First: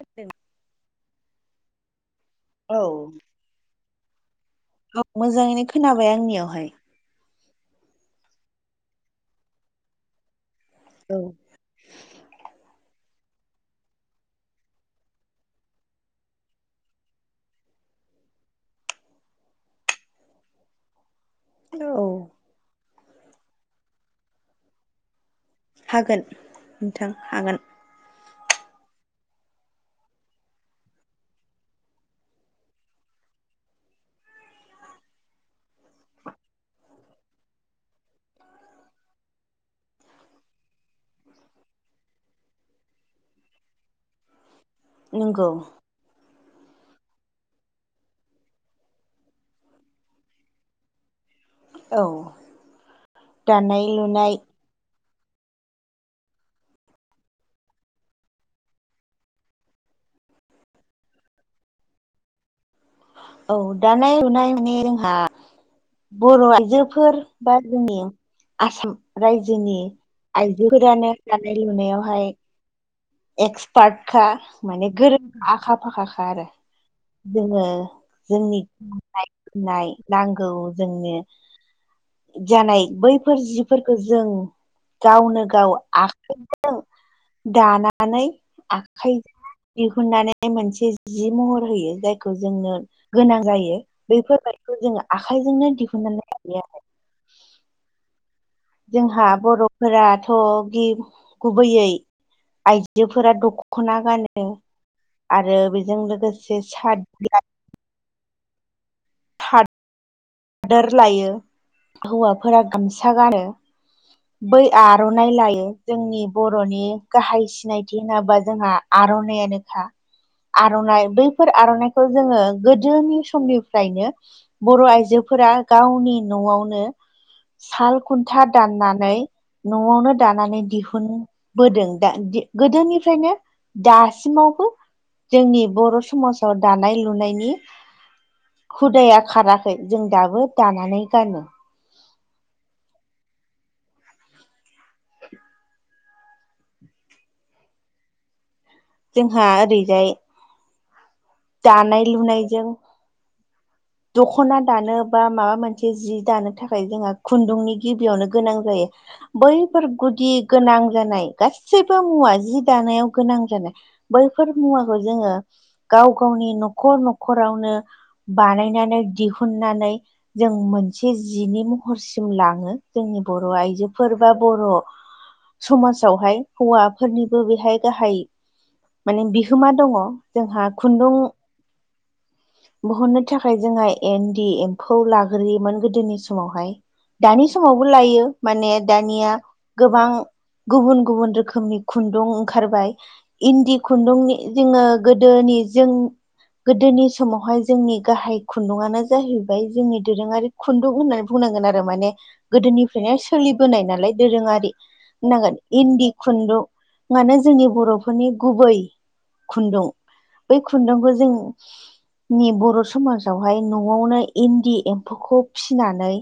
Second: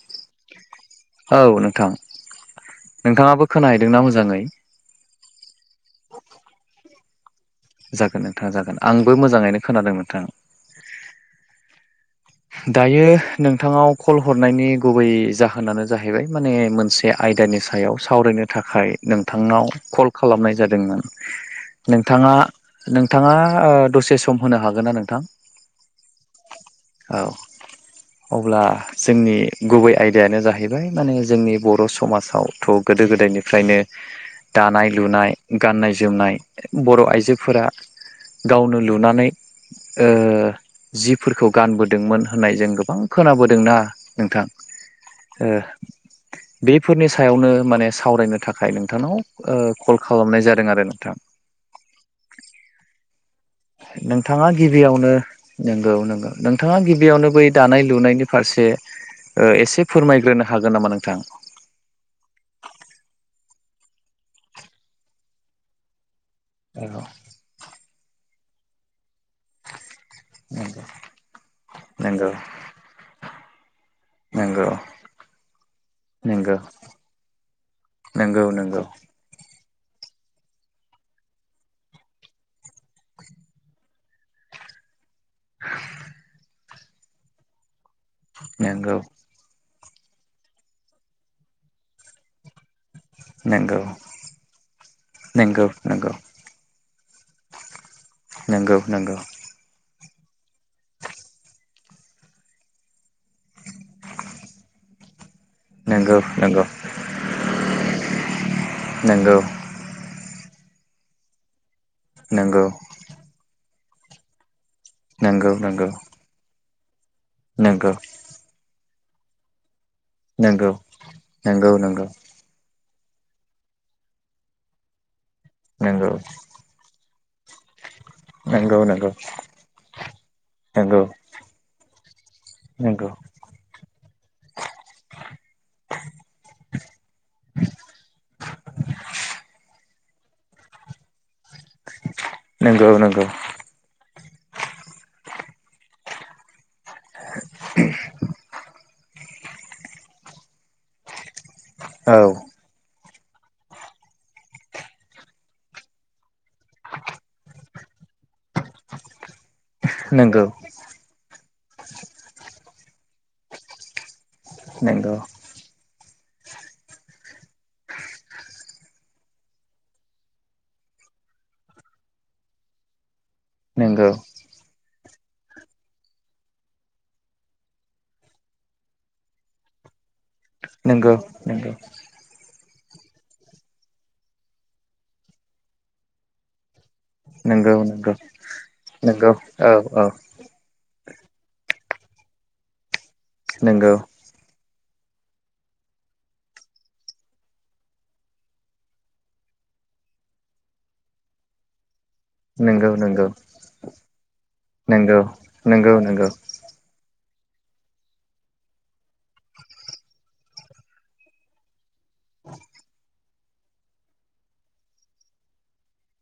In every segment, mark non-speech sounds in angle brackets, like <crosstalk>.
गोद <unintelligible> औ नोंथां नोंथाङाबो खोनाहैदोंना मोजाङै। औ मोजाङैनो खोनाबाय आंनियावहाय। जागोन नोंथाङा जागोन आंबो मोजाङैनो खोनादों नोंथांा औ दायो नोंथाङाव कल हरनायनि गुबै जाहोनानो जाहैबाय माने मोनसे आयदानि सायाव सावरायनो थाखाय नोंथांनाव कल खालामनाय जादोंमोन। औ नोंथाङा नोंथाङा ओ दसे सम होनो हागोन ना नोंथां? हागोन नोंथां औ हागोन। अब्ला जोंनि गुबै आयदायानो जाहैबाय माने जोंनि बर' समाजाव थ' गोदो गोदायनिफ्रायनो दानाय लुनाय गाननाय जोमनाय बर' आइजोफोरा गावनो लुनानै ओ जिफोरखौ गानबोदोंमोन होननाय जों गोबां खोनाबोदोंना नोंथां? ओ नंगौ बेफोरनि सायावनो माने सावरायनो थाखाय नोंथांनाव कल खालामनाय जादों आरो नोंथां। औ। दानाय लुनाय नोंथाङा गिबियावनो नंगौ नंगौ नोंथाङा गिबियावनो बै दानाय लुनायनि फारसे एसे फोरमायग्रोनो हागोन नामा नोंथां? औ दानाय लुनाय मे जोंहा बर' औ आइजोफोर बा जोंनि आसाम रायजोनि आइजोफोरानो दानाय लुनायावहाय नंगौ एक्सपार्टखा नंगौ माने गोरोंखा आखा फाखाख आरो। नंगौ जोङो नंगौ जोंनि नंगौ गनाय फनाय नांगौ जोंनो जानाय बैफोर जिफोरखौ जों गावनो गाव आखाइ <unintelligible> दानानै नंगौ आखाइजो दिहुननानै मोनसे जि महर होयो जायखौ जोंनो गोनां नंगौ जायो बैफोरबायदिखौ जोङो नंगौ आखाइजोंनो दिहुननानै लायो <unintelligible> नंगौ नंगौ जोंहा बर'फोराथ' गे गुबैयै आइजोफोरा दख'ना गानो आरो बेजों नंगौ लोगोसे नंगौ नंगौ। हादोर लायो नंगौ हौवाफोरा गामसा गानो बै आर'नाइ नंगौ लायो नंगौ जोंनि बर'नि गाहाय नंगौ सिनायथि होनोब्ला जोंहा आर'नाइानोखा नंगौ आर'नाइ बैफोर नंगौ नंगौ आर'नाइखौ जोङो गोदोनि समनिफ्रायनो बर' आइजोफोरा नंगौ गावनि न'आवनो। साल खुन्था नंगौ दाननानै नंगौ न'आवनो दानानै नंगौ दिहुनबोदों दा दि नंगौ गोदोनिफ्रायनो दासिमावबो जोंनि बर' समाजाव दानाय लुनायनि हुदाया खाराखै जों दाबो दानानै गानो नोंगौ नोंगौ <unintelligible> जोंहा ओरैजाय दानाय औ लुनाय जों <unintelligible> दखना दानो बा माबा मोनसे जि दानो थाखाय जोंहा खुन्दुंनि गिबियावनो गोनां जायो बैफोर गुदि नंगौ गोनां जानाय गासैबो मुवा जि दानायाव गोनां जानाय बैफोर मुवाखौ नंगौ जोंङो गाव गावनि नखर नखरावनो बानायनानै दिहुननानै जों मोनसे जिनि महरसिम लाङो जोंनि बर नंगौ आइजोफोर बा बर' समाजावहाय हौवाफोरनिबो बेहाय गाहाय माने बिहोमा दङ जोंह नोंगौ नोंगौ बहननो थाखाय जोङो एन्दि एम्फौ लाग्रोयोमोन गोदोनि समावहाय दानि नंगौ समावबो लायो माने नंगौ दानिया औ औ गोबां गुबुन गुबुन रोखोमनि खुन्दुं ओंखारबाय इन्दि नंगौ खुन्दुंनि जोङो गोदोनि जों गोदोनि समावहाय जोंनि गाहाय खुन्दुआनो जाहैबाय जोंनि दोरोङारि खुन्दुं होननानै बुंनांगोन आरो माने नंगौ गोदोनिफ्रायनो नंगौ सोलिबोनाय नालाय दोरोङारि नंगौ होनांगोन नंगौ इन्दि नंगौ खुन्दुं मानो जोंनि बर'फोरनि गुबै खुन्दुं बै खुन्दुंखौ जों नि बर समाज आवहाय नआवनो इन्दि एम्फौखौ फिनानै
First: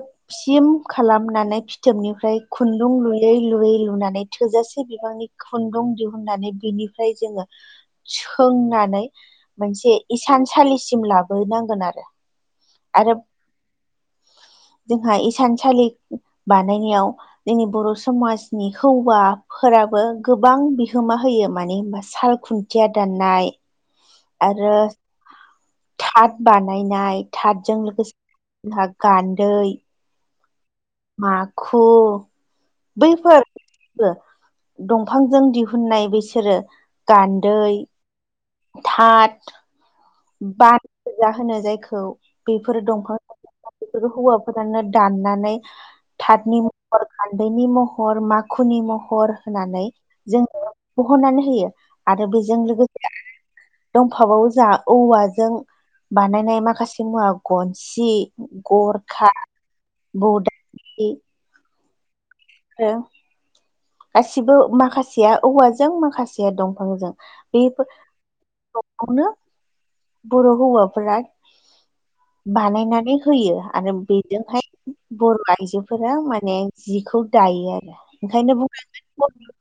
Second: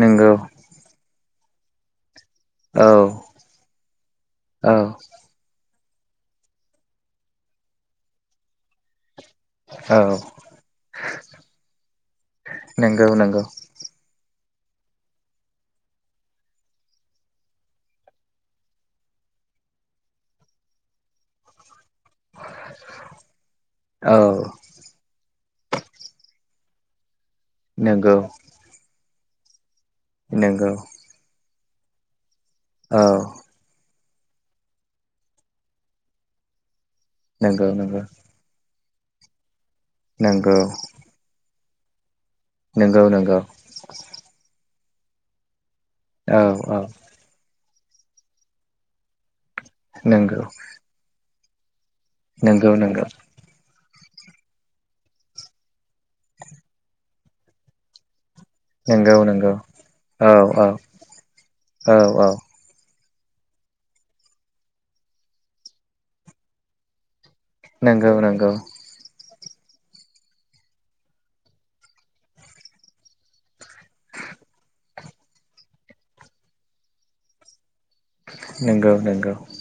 नंगौ खालामनानै फिथोबनिफ्राय औ खुन्दुं लुयै लुयै लुनानै औ थोजासे बिबांनि खुन्दुं दि होननानै बिनिफ्राय जोङो सोंनानै मोनसे औ इसान सालिसिम लाबोनांगोन आरो नोंगौ आरो नोंगौ जोंहा इसानसालि बानायनायाव जोंनि बर समाजनि हौवाफोराबो गोबां बिहोमा होयो मानो होमबा साल खुन्थिया दाननाय औ आरो थाथ बानायनाय थाथजों नंगौ लोगोसे <unintelligible> गान्दै नोंगौ माखु औ बैफोर दंफांजों दिहुननाय बिसोरो नंगौ गान्दै नंगौ थाथ नंगौ बानजा होनो जायखौ बेफोर नंगौ दंफां नंगौ बेफोरखो हौवाफोरानो दाननानै औ थाथनि औ महर गान्दैनि महर माखुनि महर होनानै नंगौ जोंङो बहननानै होयो आरो बेजों नंगौ नंगौ लोगोसे दंफाबावो जा औवाजों बानायनाय माखासे मुवा गनसि नंगौ गरखा नंगौ औ औ औ औ हो गासिबो माखासेया औवाजों माखासेया दंफांजों नंगौ नंगौ <unintelligible> बर' हौवाफोरा बानायनानै होयो आरो बेजोंहाय बर' आइजोफोरा माने जिखौ दायो आरो ओंखायनो बुं नंगौ नंगौ <unintelligible>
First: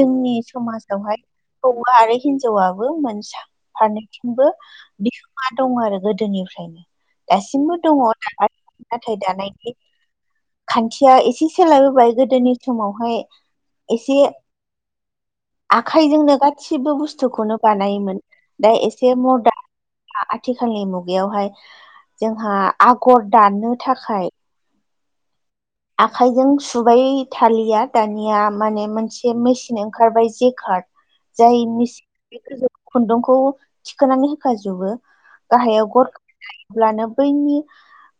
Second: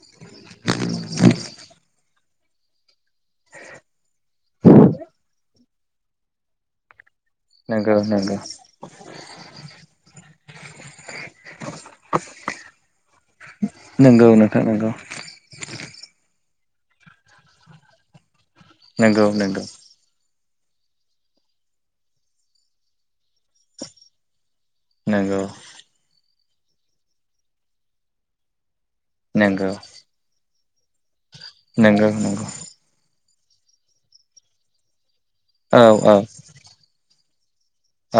जोंनि समाजावहाय हौवा आरो हिनजावाबो मोनसाफारनै बो बिहोमा दं आरो गोदोनिफ्रायनो दासिमबो नंगौ दंङ नंगौ नाथाय दानायनि खान्थिया एसे सोलाय बोबाय गोदोनि समावहाय एसे नंगौ नोंथां नंगौ आखाइजोंनो गासिबो बुस्थुखौनो बानायोमोन दा एसे नंगौ मदारन आ आथिखालनि मुगायावहाय जोंहा आगर दाननो थाखाय नोंगौ आखाइजों सुबाय थालिया दानिया माने मोनसे नंगौ मेसिन ओं ओंखारबाय जे कार्ड जाय मिस नंगौ नंगौ खुन्दुंखौ थिखोनानै होखाजोबो औ गाहायाव औ गरखा गाब्लानो बै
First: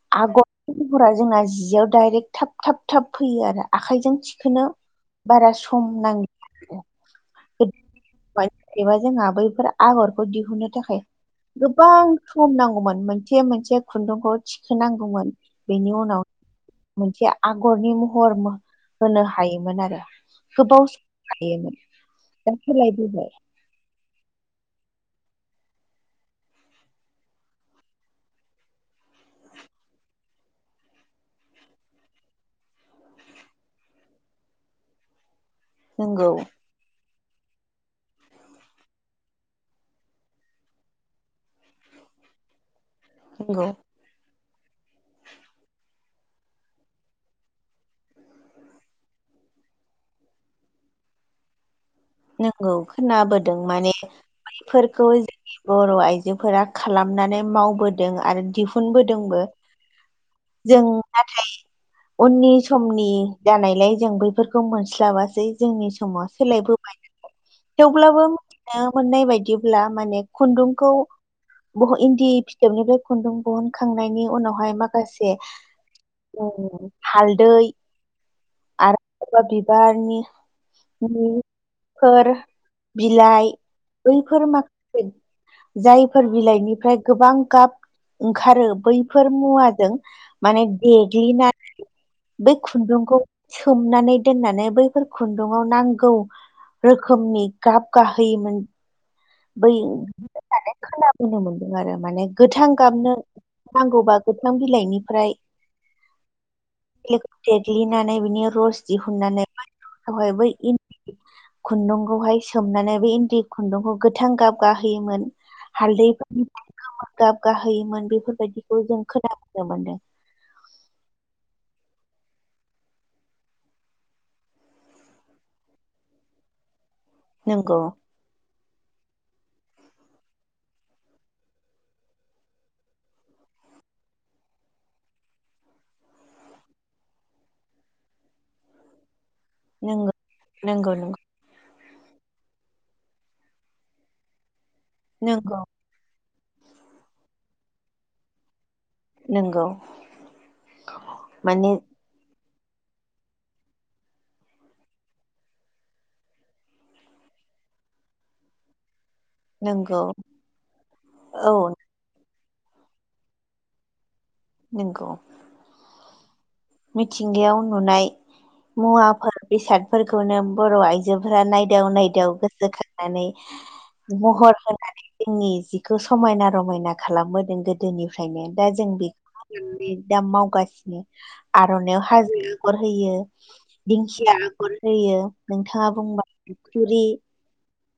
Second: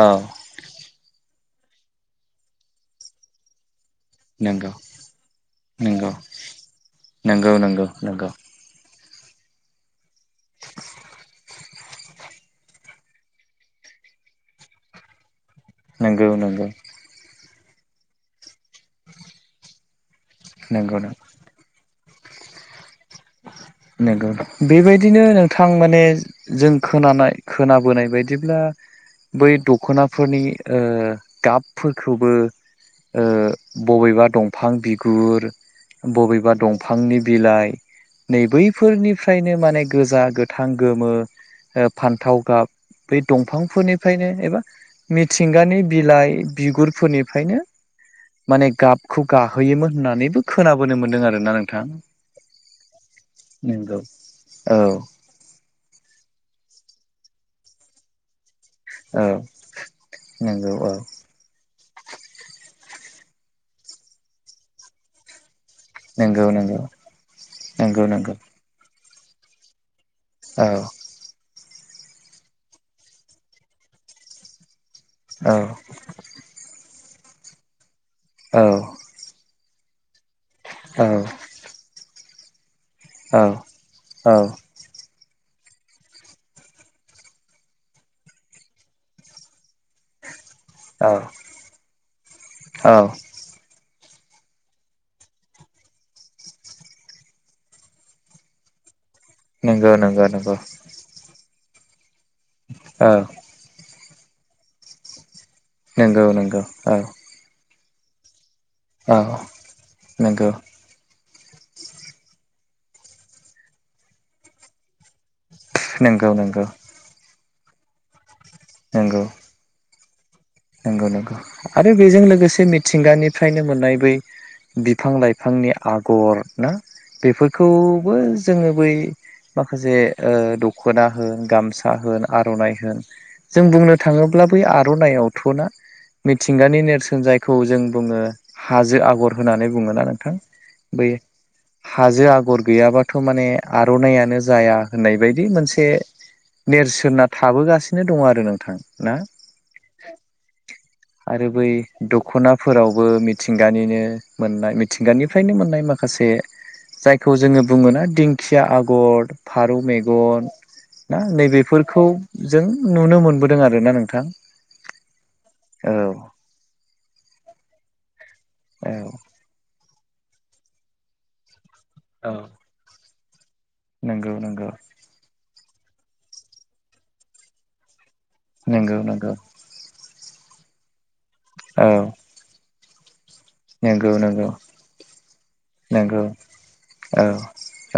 औ आगरफोरा जोंना जियाव दाइरेक्ट थाब थाब थाब फैयो आरो आखाइजों थिखोनो नंगौ बारा सम नंगौ नांला नंगौ आरो नंगौ नंगौ <unintelligible> एबा जोंहा बैफोर आगरखौ दिहुननो थाखाय गोबां सम नांगौमोन मोनसे मोनसे खुन्दुंखौ थिखोनांगौमोन बेनि उनाव नंगौ नंगौ मोनसे आगरनि महर होनो हायोमोन आरो गोबाव नंगौ सम लायोमोन दा सोलायबोबाय नोंगौ बेबायदिनो नोंथां माने जों खोनानाय खोनाबोनाय बायदिब्ला बै दख'नाफोरनि ओ गाबफोरखौबो ओ बबेबा दंफां बिगुर नंगौ बबेबा दंफांनि बिलाइ नै बैफोरनिफ्रायनो माने गोजा गोथां गोमो ओ फान्थाव गाब बै नंगौ दंफांफोरनि फ्रायनो एबा मिथिंगानि बिलाइ बिगुरफोरनिफ्रायनो माने गाबखौ गाहोयोमोन होननानैबो खोनाबोनो मोन्दों आरोना नोंथां नंगौ खोनाबोदों माने नोंगौ। औ बैफोरखौ बर' आइजोफोरा खालामनानै मावबोदों आरो औ दिहुनबोदोंबो नंगौ जों औ ना नाथाय उननि समनि जानायलाय जों बैफोरखौ मोनस्लाबासै जोंनि समाव नंगौ नंगौ सोलायबोबाय नंगौ थेवब्लाबो नंगौ ओ मोननाय बायदिब्ला माने औ खुन्दुंखौ बह'इन्दि फिथोबनिफ्राय खुन्दुं दिहुनखांनायनि उनावहाय माखासे औ हालदै औ बबेबा बिबारनि लि फोर औ बिलाइ औ बैफोर माख जायफोर बिलाइनिफ्राय गोबां गाब ओंखारो बैफोर मुवाजों माने देग्लिनानै बै औ खुन्दुंखौ सोमनानै दोननानै बैफोर खुन्दुङाव नांगौ रोखोमनि गाब गाहोयोमोन। बै नंगौ नंगौ नंगौ खोनाबोनो मोनदों आरो माने गोथां गाबनो औ नांगौबा गोथां बिलाइनिफ्राय नंगौ नंगौ औ देग्लिनानै बिनि रस औ दिहुननानै नंगौ बै खुन्दुंखौहाय सोमनानै बे इन्दि खुन्दुंखौ गोथां गाब गाहोयोमोन नंगौ नंगौ हालदैफोरनिफ्राय गोमो गाब गाहोयोमोन बेफोरबायदिखौ जों नंगौ खोनाबोनो मोनदों नंगौ नंगौ आरो बेजों लोगोसे मिथिंगानिफ्रायनो मोननाय बै बिफां लाइफांनि आगर ना नंगौ बेफोरखौबो जोङो बै माखासे ओ दख'ना होन गामसा होन आर'नाइ होन जों बुंनो थाङोब्ला बै आर'नाइ आव थना मिथिंगानि नेरसोन जायखौ जों बुङो हाजो आगर होननानै बुङोना नंगौ नोंथां नंगौ बै नंगौ हाजो आगर गैयाबाथ' माने आर'नाइयानो जाया होननाय बायदि नंगौ मोनसे नेरसोनना थाबोगासिनो दङ आरो नोंथां ना। नोंगौ आरो बै दख'नाफोरावबो मिथिंगानिनो मोननाय मिथिंगानिफ्रायनो मोननाय माखासे जायखौ जोङो बुङोना दिंखिया आगर फारौ नंगौ मेगन ना औ नैबेफोरखौ जों नुनो मोनबोदों आरो ना नोंथां। नंगौ औ मिथिंगायाव नुनाय औ मुवाफोर बेसादफोरखौनो बर' आइजोफोरा नायदाव औ नायदाव गोसोखांनानै नंगौ महर नंगौ होनानै जोंनि जिखौ समायना रमायना खालामबोदों गो दोनिफ्रायनो दा जों नंगौ नंगौ बेखौ दा मावगासिनो औ आर'नायइाव हाजो गर होयो नंगौ दिंखिया नंगौ आगर होयो नोंथाङा नंगौ बुंबा थुरि औ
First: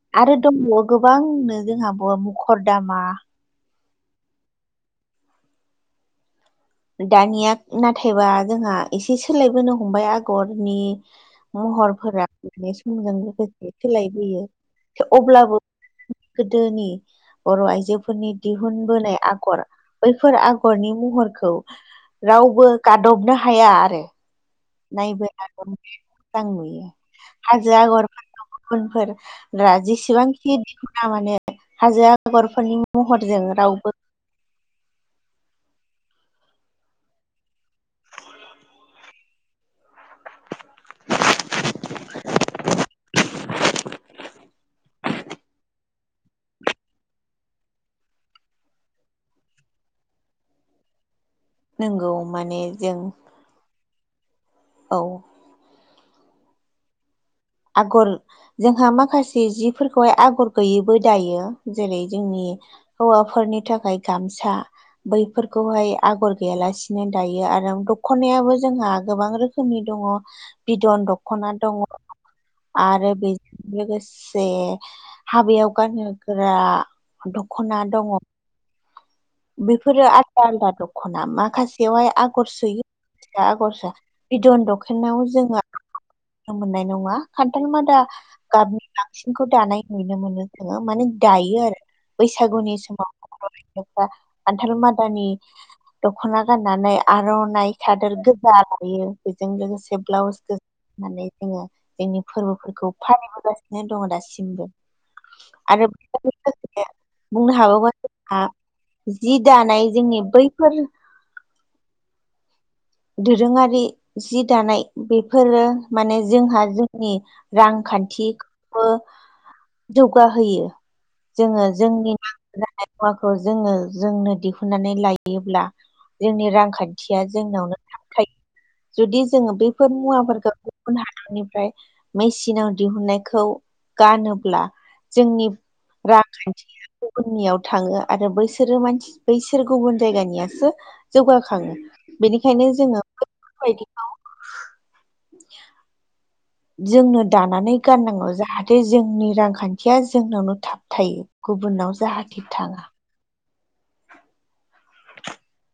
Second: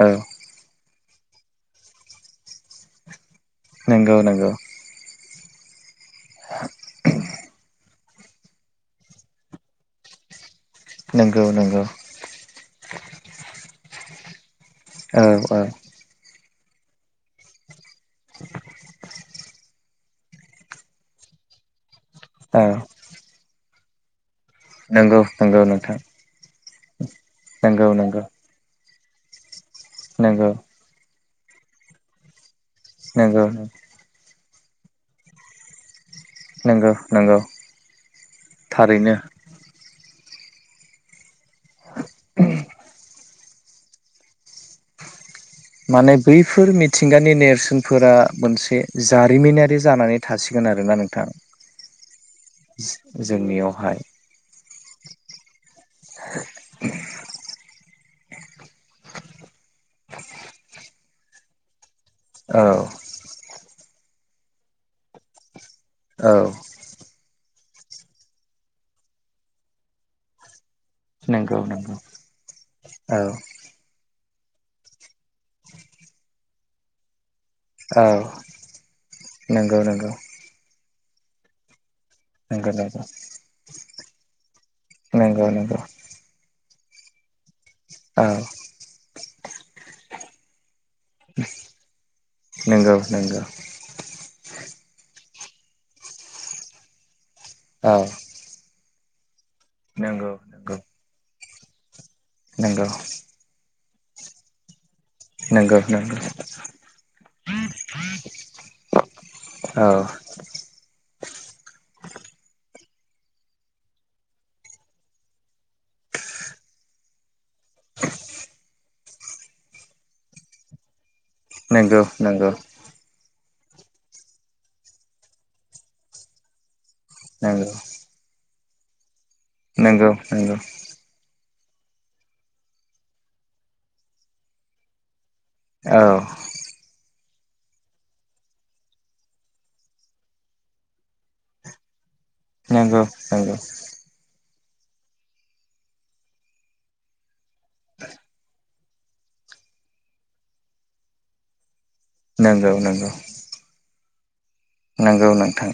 औ आरो दङो गोबांनो जोंहाबो मुखर दामा नोंगौ नंगौ <inaudible> दानिया ना थायबा जोंहा एसे सोलायबोनो हमबाय आगरनि नंगौ नंगौ महरफोरा। नाय समजों लोगोसे सोलायबोयो औ अब्लाबो औ गोदोनि बर' आइजोफोरनि दिहुनबोनाय आगर बैफोर आगरनि महरखौ औ रावबो गादबनो हाया आरो। नंगौ नायबो नंगौ आगर नोंथां मोजां नुयो हाजो नंगौ आगर नंगौ गुबुनफोर नंगौ जेसेबांखि दिखुनना माने हाजो आगरफोरनि महरजों नंगौ रावबो नंगौ नंगौ थारैनो <unintelligible> माने बैफोर मिथिंगानि नेरसोनफोरा मोनसे जारिमिनारि जानानै थासिगोन आरोना नोंथां। नंगौ माने जों जोंनियावहाय औ <unintelligible> आगर जोंहा माखासे जिफोरखौहाय आगर गैयैबो दायो। जेरै जोंनि औ हौवाफोरनि थाखाय गामसा बैफोरखौहाय। औ आगर औ गैयालासिनो दायो आरो दख'नायाबो जोंहा गोबां रोखोमनि दङ। बिदन दख'ना नंगौ दङ। नंगौ आरो बेजों लोगोसे हाबायाव गानहोग्रा दख'ना दङ। नंगौ बेफोरो आलदा आलदा दख'ना माखासेयावहाय गर नंगौ सोयो आगरआ बिदन दखनाव जोंहा नंगौ नुनो मोननाय नङा खान्थाल मा दा औ गाबनि बांसिनखौ दानाय नुनो मोनो जोङो माने दायो आरो बैसागुनि नंगौ समाव नंगौ दा खान्थाल मादानि दख'ना गाननानै आर'नाइ औ सादोर न लायो बेजों लोगोसे नंगौ ब्लाउस होननानै जोङो जोंनि नंगौ नंगौ फोरबोफोरखौ फालिबोगासिनो दङ दासिमबो। नंगौ आरो नंगौ बुंनो हागोबा जोंहा जि दानाय औ जोंनि बैफोर दोरोङारि जि दानाय बेफोरो माने जोंहा जोंनि रांखान्थिखौबो जौगाहोयो। जोङो नंगौ जोंनि नंगौ नं मुवाखौ जोङो जोंनो दिहुननानै लायोब्ला जोंनि रांखान्थिया जोंनावनो थायो जुदि जोङो बैफोर नंगौ नंगौ मुवाफोरखौ नंगौ गुबुन हादरनिफ्राय मेसिनाव दिहुननायखौ गानोब्ला जोंनि औ राख गुबुननियाव थाङो आरो बैसोरो मानसि बैसोर गुबुन जायगानियासो जौगाखाङो बेनिखायनो नंगौ नंगौ नंगौ जोङोफोरबायदि जोंनो दानानै गाननांगौ जाहाथे थे जोंनि रांखान्थिया जोंनावनो थाब थायो गुबुनाव जाहा नंगौ नंगौ। नंगौ नोंथां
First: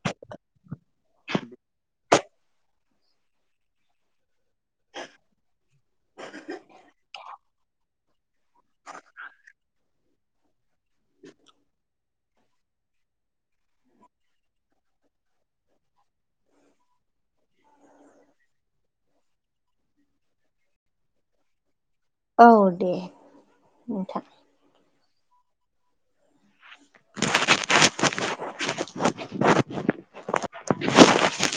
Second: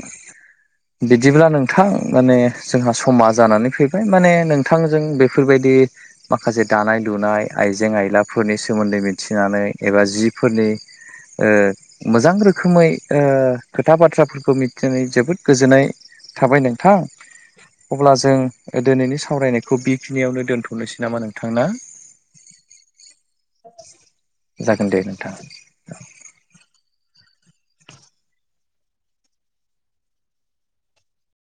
बिदिब्ला नोंथां। माने जोंहा समा जानानै फैबाय माने नोंथांजों बेफोरबायदि माखासे दानाय लुनाय आइजें आइलाफोर फोरनि सोमोन्दै मिथिनानै एबा जिफोरनि ओ मोजां रोखोमै ओ खोथा बाथ्राफोरखौ मिथिनानै जोबोद गोजोननाय थाबाय नोंथां। अब्ला जों दिनैनि सावरायनायखौ बेखिनियावनो दोनथ'नोसै नामा नोंथांना। औ दे नोंथां। जागोन दे नोंथाङा। <inaudible>